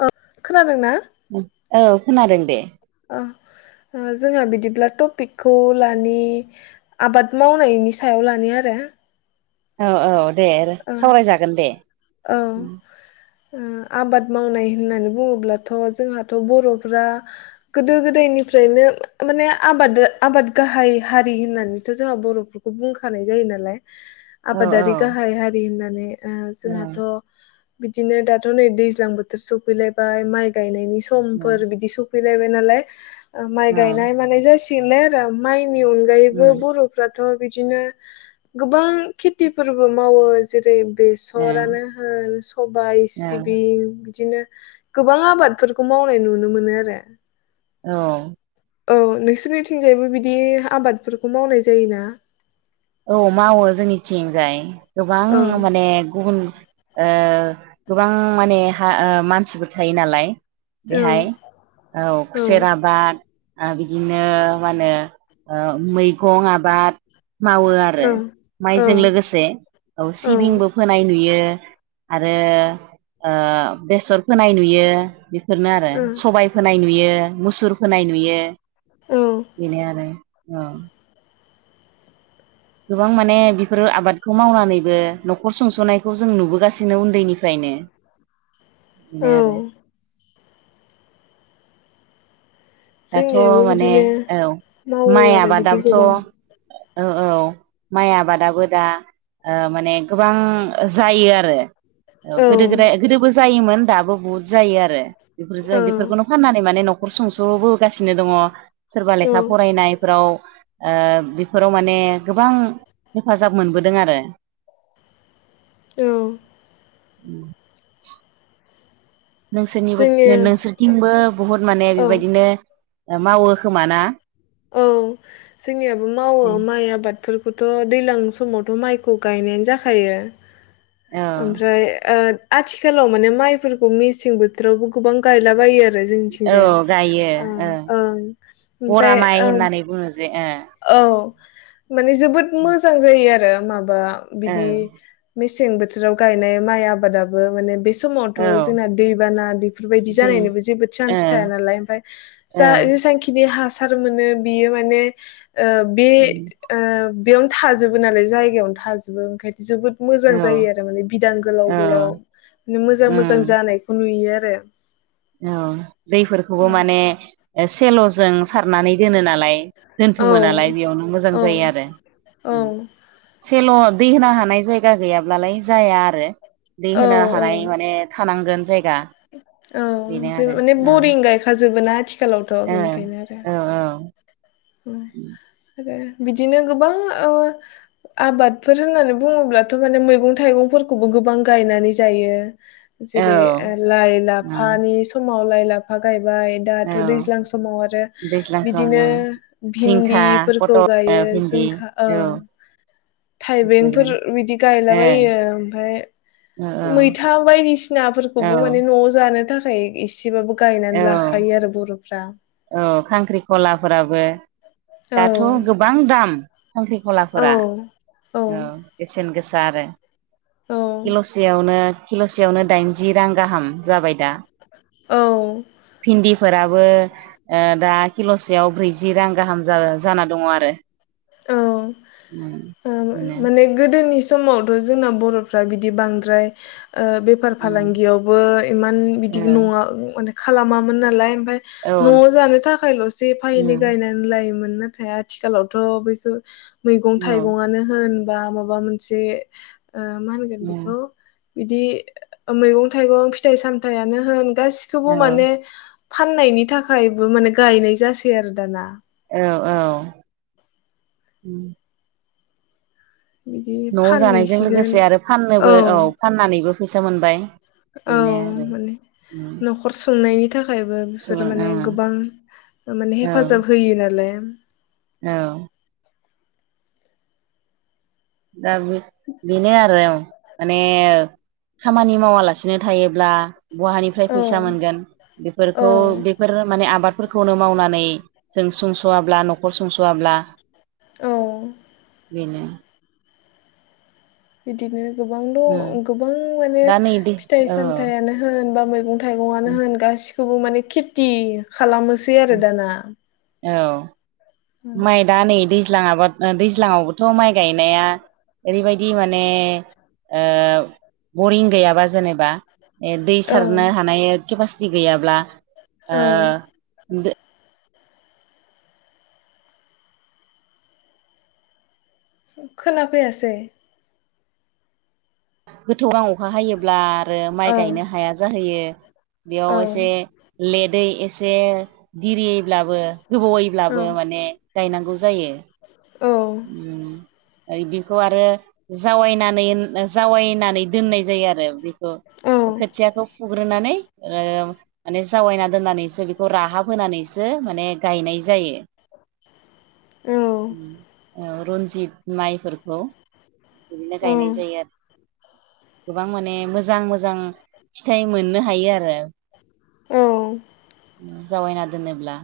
औ खोनादों ना? औ खोनादों दे। ब्ला टपिकखौ लानि आबाद मावनायनि सायाव लानि आरो। औ औ। दे आरो ओ सावरायजागोन दे। औ ओ आबाद मावनाय होननानै बुङोब्लाथ' जोंहाथ' बर'फ्रा गोदो गोदायनिफ्रायनो माने आबाद आबाद गाहाय हारि होननानैथ' जोंहा बर'फोरखौ बुंखानाय जायो नालाय। औ आबादारि गाहा हारि होननानै। ओ औ जोंहाथ' बिदिनो दाथ' नै दैज्लां बोथोर सफैलायबाय माइ गायनायनि समफोर बिदि सु फैलायबाय नालाय ओ‌ माइ औ गायनाय मानाय जासिग आरो उमफाय नि अनगायैबो बरफ्रा थ बिदिनो गोबां खेथिफोर बो मावो जेरै बेसरानो होन सबाय सिबिं बिदिनो गोबां आबादफोरखौ मावनाय नुनो मोनो आरो औ औ नोंसोरनिथिंजायबो बिदि आबादफोरखौ मावनाय जायोना? औ मावो जोंनिथिंजाय गोबां औ माने गुबुन ओ गोबां माने हा ओ मानसिबो थायो नालाय औ बेहाय औ खुसेराबाद आ बिदिनो मा होनो ओ मैगं आबाद मावो आरो औ माइजों लोगोसे औ सिबिंबो फोनाय नुयो आरो ओ बेसर फोनाय नुयो बेफोरनो आरो सबाय फोनाय नुयो मुसुर फोनाय नुयो ओ औ बेनो आरो औ गोबां माने बेफोरो आबाद बेखौ मावनानैबो न'खर सुंस'नायखौ जों नुबो गासिनो उन्दैनिफ्रायनो बेनो आरो औ दाथ जोंनियाबो माने बिदिनो औ मावो माइ आरो बिदि आबादाबोथ गोबां औ औ माइ आबादाबो दा ओ माने गोबां जायो आरो औ गोदो गोदाय गोदोबो जायोमोन दाबो बहुद जायो आरो औ बेफोरजों बेफोरखौनो फाननानै माने नखर संसबो गासिनो दङ सोरबा लेखा औ फरायनायफोराव ओ बेफोराव माने गोबां हेफाजाब मोनबोदों आरो औ उम नोंसोरनिबो जोंनि नोंसोरथिंबो बुहुत माने औ बेबायदिनो मावो खोमाना? औ जोंनियाबो मावो माइ आबाद बेफोरफोरखौथ दैलां समावथ माइखौ गायनायानो जाखायो औ ओमफ्राय ओ आथिखालाव माने माइफोरखौ मेसें बोथोरावबो गोबां गायलाबायो। आरो औ जोंनिथिंजाय गायो ओ ओं बरा ओमफ्राय माइ ओं होननानै बुङो जे ओ औ माने जोबोद मोजां जायो आरो माब बा बिदि मेसें बोथोराव गायनाय माइ आबादो माने बेसे औ औ जोंना दैबाना बेफोरबायदि दै जानायनिबो जेबो चान्स ओ थायानालाय ओमफ्राय औ जा जेसांखिनि हासा मोनो बियो माने ओ से ओ बेयावनो थाजोबो नालाय जायगायावनो थाजोबो ओंखायनो जोबोद मोजां औ जायो आरो माने बिदां गोलाव गोलाव माने इदिनो मोजां मोजां उम जानायखौ नुयो आरो। बे औ दैफोरखौबो माने एसेलजों सारनानै दोनो नालाय औ दोनथुमो नालाय बेयावनो मोजां जायो आरो औ उम। सेल दै होनो हानाय जायगा गैयाब्लाालाय जाया आरो दै औ होनो हानाय औ माने थानांगोन। जायगा [inaudible] औ बेनो जो आरो माने बरिं गायखा जो जोबोना आथि खालावथ औ बेनिखायनो आरो औ उम आरो बिदिनो गोबां ओ आबादफोर होननानै बुङोब्लाथ माने मैगं थाइगंफोरखौबो गोबां गायनानै जायो। औ जेरै लाइ औ लाफानि सम मावलाय लाय लाफा गाय बाय दाथ औ दैज्लां समाव आरो दैज्लां सम बिदिनो औ जिंखा भिन्दिफोरखौ पटल गायो भिन्दि जिंखा ओ औ बेफोरो थाइबेंफोर बिदि औ गायलाबायो ओमफाय औ मैथा बायदिसिनाफोरखौबो माने न'आव जाय जानो थाखाय एसे बिबाबो औ गायनानै औ लाखायो आरो बर'फ्रा। औ खांख्रिख'लाफोराबो। औ दाथ' गोबां दाम औ खांख्रिख'खलाफोरा औ बेसेन गोस सा आरो। औ किल'सेयावनो किल'सेयावनो दाइनजि रां गाहाम जाबाय दा। औ भिन्दि फोराबो ओ दा किल'स सेयाव ब्रैजि रां गाहाम जा जाना दङ आरो। औ उम ओ बिनो माने गोदोनि समावथ' जोंना बर'फ्रा बिदि बांद्राय ओ बेफार उम फालांगियावबो इमान औ बिदि नङा माने खालामामोन नालाय ओमफ्राय औ न'आव जानो थाखायल'स एफा एनै उम गायनानै लायोमोन। नाथाया आथिखालावथ' [unintelligible] मैगं औ थाइगंआनो होन बा माबा मोनसे ओ मा होनगोन उम बेखौ बिदि मैगं थाइगं फिथाइ सामथायानो होन गासिखौबो औ माने फाननायनि थाखायबो माने गायनाय जासै आरो दाना औ औ। बिदि न' जानायजों फानहैसिगोन लोगोसे आरो फाननोबो औ फाननानैबो फैसा मोनबाय औ बेनो आरो माने उम न'खर संनायनि थाखायबो बेफोरो सुबुं माने ओं गोबां माने औ हेफाजाब होयो नालाय। औ। दा बो बेनो आरो माने खामानि मावालासिनो थायोब्ला बहानिफ्राय औ फैसा मोनगोन औ बेफोरखौ बेफोर माने आबाद फोरखौनो मावनानै जों सुंस सुस'वाब्ला न'खर संस'वाब्ला औ बेनो बिदिनो गोबां दं उम गोबां माने दा नै दै फिथाइ औ सामथाइआनो होन बा मैगं थाइगंआनो होन गासि सब माने खेथि खालामोसै आरो दाना। औ। माइ दा नै दै दैज्लां आबाद दैज्लांआवबोथ' माइ गायनाया ओरैबायदि माने बरिं गैयाबा जेनेबा दै औ सारनो हानाय केपासि ति गैयाब्ला औ ओ खोना फैयासै गोथौ [unintelligible] अखा हायो ब्ला आरो माइ औ गायनो हाया जाहैयो औ बेयाव एसे लेदै से दिरियैब्लाबो गोबावैब्लाबो औ माने गायनांगौ जायो। [unintelligible] औ उम [unintelligible] बेखौ आरो जावायनानै [unintelligible] जावायनानै दोननाय जायो आरो बेखो खोथियाखौ फुग्रोनानै ओ माने जावायना दोननानैसो बेखौ राहाब होनानैसो माने गायनाय जायो। औ रन्जित माइफोरखौ बिदिनो औ गायनाय जायो आरो गोबां माने मोजां मोजां फिथाइ मोननो हायो आरो औ जावायना दोनोब्ला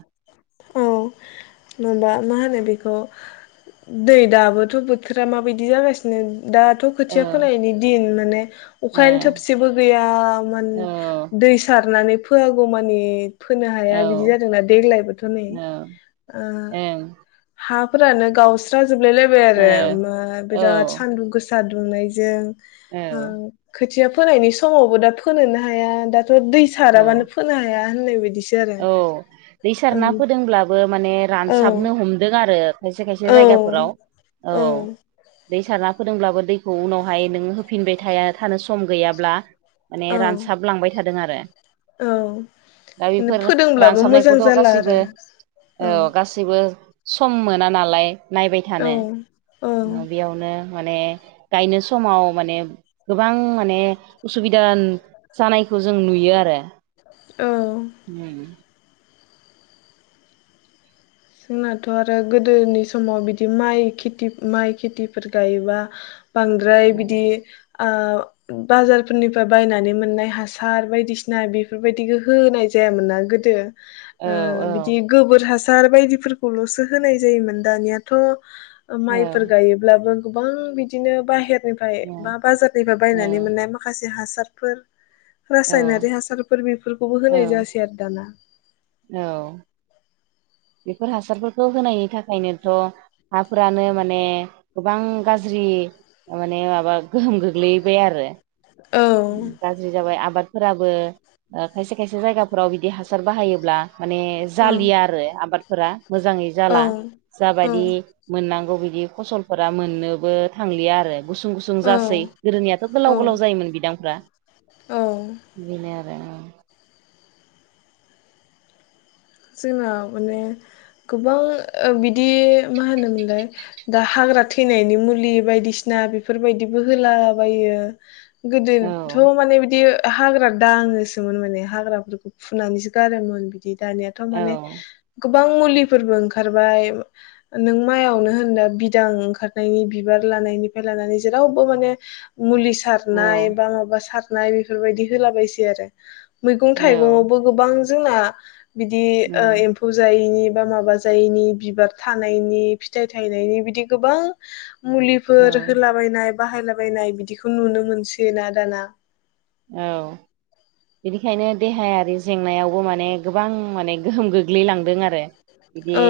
नुबा मा होनो बेखौ दै दाबोथ' बोथोरा माबायदि जागासिनो दाथ' औ खोथिया फोनायनि दिन माने ओ अखायानो थोबसेबो गैयामोन औ दै सारनानै फोआगौमानि फोनो औ हाया बिदि जादोंना देग्लायबोथ' नै ओ ओं हा फोरानो गावस्रा। जोबलायलायबाय आरो उमफाय बिराद औ सान्दुं गोसा। सा दुंनायजों। ओं खोथिया। फोनायनि समावबो दा फोनोनो हाया दा। दै औ साराबानो फोनो हाया। होननाय बायदि औ दै सारना फोदोंब्लाबो। माने औ रानसाबनो हमदों आरो। खायसे खायसे औ जायगाफोराव औ। दै सारना फोदोंब्लाबो दैखौ उनाव। हाय नोङो होफिनबाय थाया। थानो सम गैयाब्ला माने औ रानसाबलांबाय था दों आरो। औ। दा बेफोर फोदोंब्लाबो मोजां रानसाबनायखौथ' जाला आरो गासैबो औ। सम मोना नालाय। नायबाय औ थानो, औ बेयावनो। माने गायनो समाव माने गोबां माने उसुबिदान जानायखौ जों नुयो आरो। औ। उम। जोंनाथ'आरो गोदोनि समाव बिदि माइ खेति, माइ खेतिफोर गायोबा। बांद्राय बिदि। औ ओ बाजार फोरनिफ्राय बायनानै मोननाय हासार बायदिसिना बेफोरबायदिखौ होनाय जायामोनना गोदो। औ ओ बिदि औ गोबोर हा सार बायदि। फोरखौल'सो होनाय जायोमोन दानियाथ'। ओ औ माइफोर गायोब्लाबो। गोबां बिदिनो बाहेर। निफ्राय बा बाजारनिफ्राय बायनानै औ मोननाय माखासे हा सारफोर। औ रासायनारि हासारफोर बेफोरखौबो औ होनाय जासै आरो दाना। औ। बेफोर हासारफोरखौ होनायनि थाखायनोथ' हाफ्रिनो माने गोबां गाज्रि माने माबा गोहोम गोग्लैबाय आरो औ गाज्रि जाबाय आबाद फोराबो ओ खायसे खायसे जायगा फोराव बिदि हासार बाहायोब्ला माने औ जालिया आरो आबादफोरा मोजाङै औ जाला औ जाबायदि मोननांगौ बि दि फसलफोरा मोननोबो थांलिया आरो। गुसुं-गुसुं औ जासै गोदोनियाथ' औ गोलाव-गोलाव जायोमोन बिदां फ्रा औ बेनो आरो जोङा माने गोबां बिदि मा होनोमोनलाय दा हाग्रा थैनायनि मुलि बायदिसिना बेफोरबायदिबो होलाबायो। औ गोदोथ' माने बिदि हाग्रा दाङोसोमोन माने हाग्राफोरखौ फुनानैसो गारोमोन बिदि दानि थार औ माने गोबां मुलिफोरबो ओंखारबाय नों माइयावनो होनदा बिदां ओंखारनायनि बिबार लानायनिफ्राय लानानै जेरावबो माने मुलि औ सारनाय बा माबा सार नाय बेफोरबायदि होलाबायसै आरो मैगं औ थाइगङावबो गोबां जोंना बिदि ओ औ एम्फौ जायैनि बा माबा जायैनि बिबार थानायनि फिथाइ थायनायनि बिदि गोबां मुलिफोर औ होलाबायनाय बाहायलाबायनाय बिदिखौ नुनो मोनसै ना दाना औ बेनिखायनो देहायारि जेंनायावबो माने गोबां माने गोहोम गोग्लैलांदों आरो बिदि औ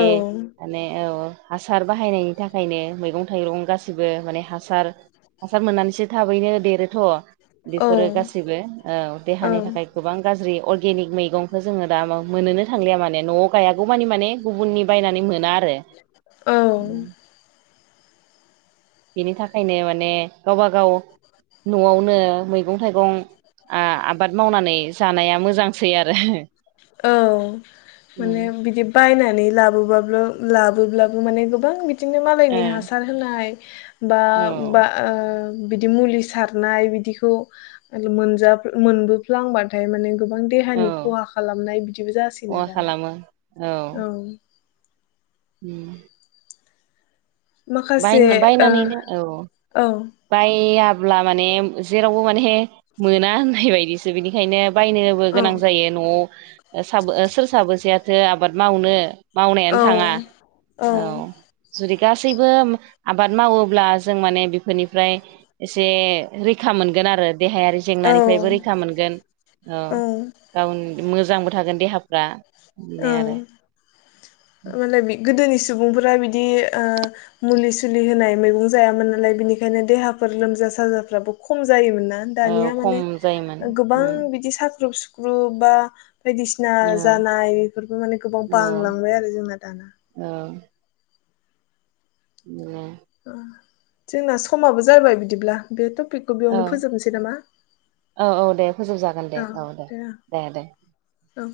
माने औ हासार बाहायनायनि थाखायनो मैगं थाइगं गासैबो माने हासार हासार मोननानैसो थाबैनो देरोथ'। बे औ फोरो गासिबो ओ औ देहानि थाखाय गोबां गाज्रि अ गेनिक मैगंखौ जोङो दा मोनोनो थांलिया माने न'आव गायागौ मानि माने गुबुननि बायनानै मोना आरो औ उम बिनि थाखायनो माने गावबा गाव न'आवनो मैगं थाइगं आ आबाद मावनानै जानाया मो औ उम माने बिदि बायना नै लाबोबाब्लो लाबोब्लाबो माने गोबां बि दिनो मालायनि ओ हासार होनाय बा बा औ ओ बिदि मुलि सारनाय बिदिखौ मोनजा मोनबोफ्लांबाथाय माने गोबां औ देहानि खहा खालामनाय बिदिबो जासै ना खहा दाना। खालामो औ उम माखासे ओ औ बायया ब्ला माने जेरावबो माने मोना होननाय बायदिसो बिनिखायनो बायनोबो औ गोनां जायो न'आव साब ओ सोर साबोसेयाथो आबाद मावनो मावनायानो औ थाङा औ जुदि गासैबो आबाद मावोब्ला जों माने बे फोरनिफ्राय एसे रैखा मोनगोन आरो देहायारि औ जेंनानिफ्रायबो रैखा मोनगोन औ गावनि मोजांबो थागोन देहाफ्रा औ बिदिनो आरो माने बि गोदोनि सुबुंफोरा बिदि ओ मुलि सुलि होनाय मैगं जायामोन नालाय बिनिखायनो देहाफोर लोमजा साजाफ्राबो खम जायोमोन ना औ दानिया खम माने जायोमोन गोबां बिदि साख्रुब सुु ख्रुब बा बायदिसिना औ जानाय बेफोर माने गोबां बांलांबाय आरो जोंना दाना ओं [unintelligible] जोंना समाबो जाबाय बिदिब्ला बेथ' औ औ औ दे फोजोबजागोन दे औ दे दे दे। औ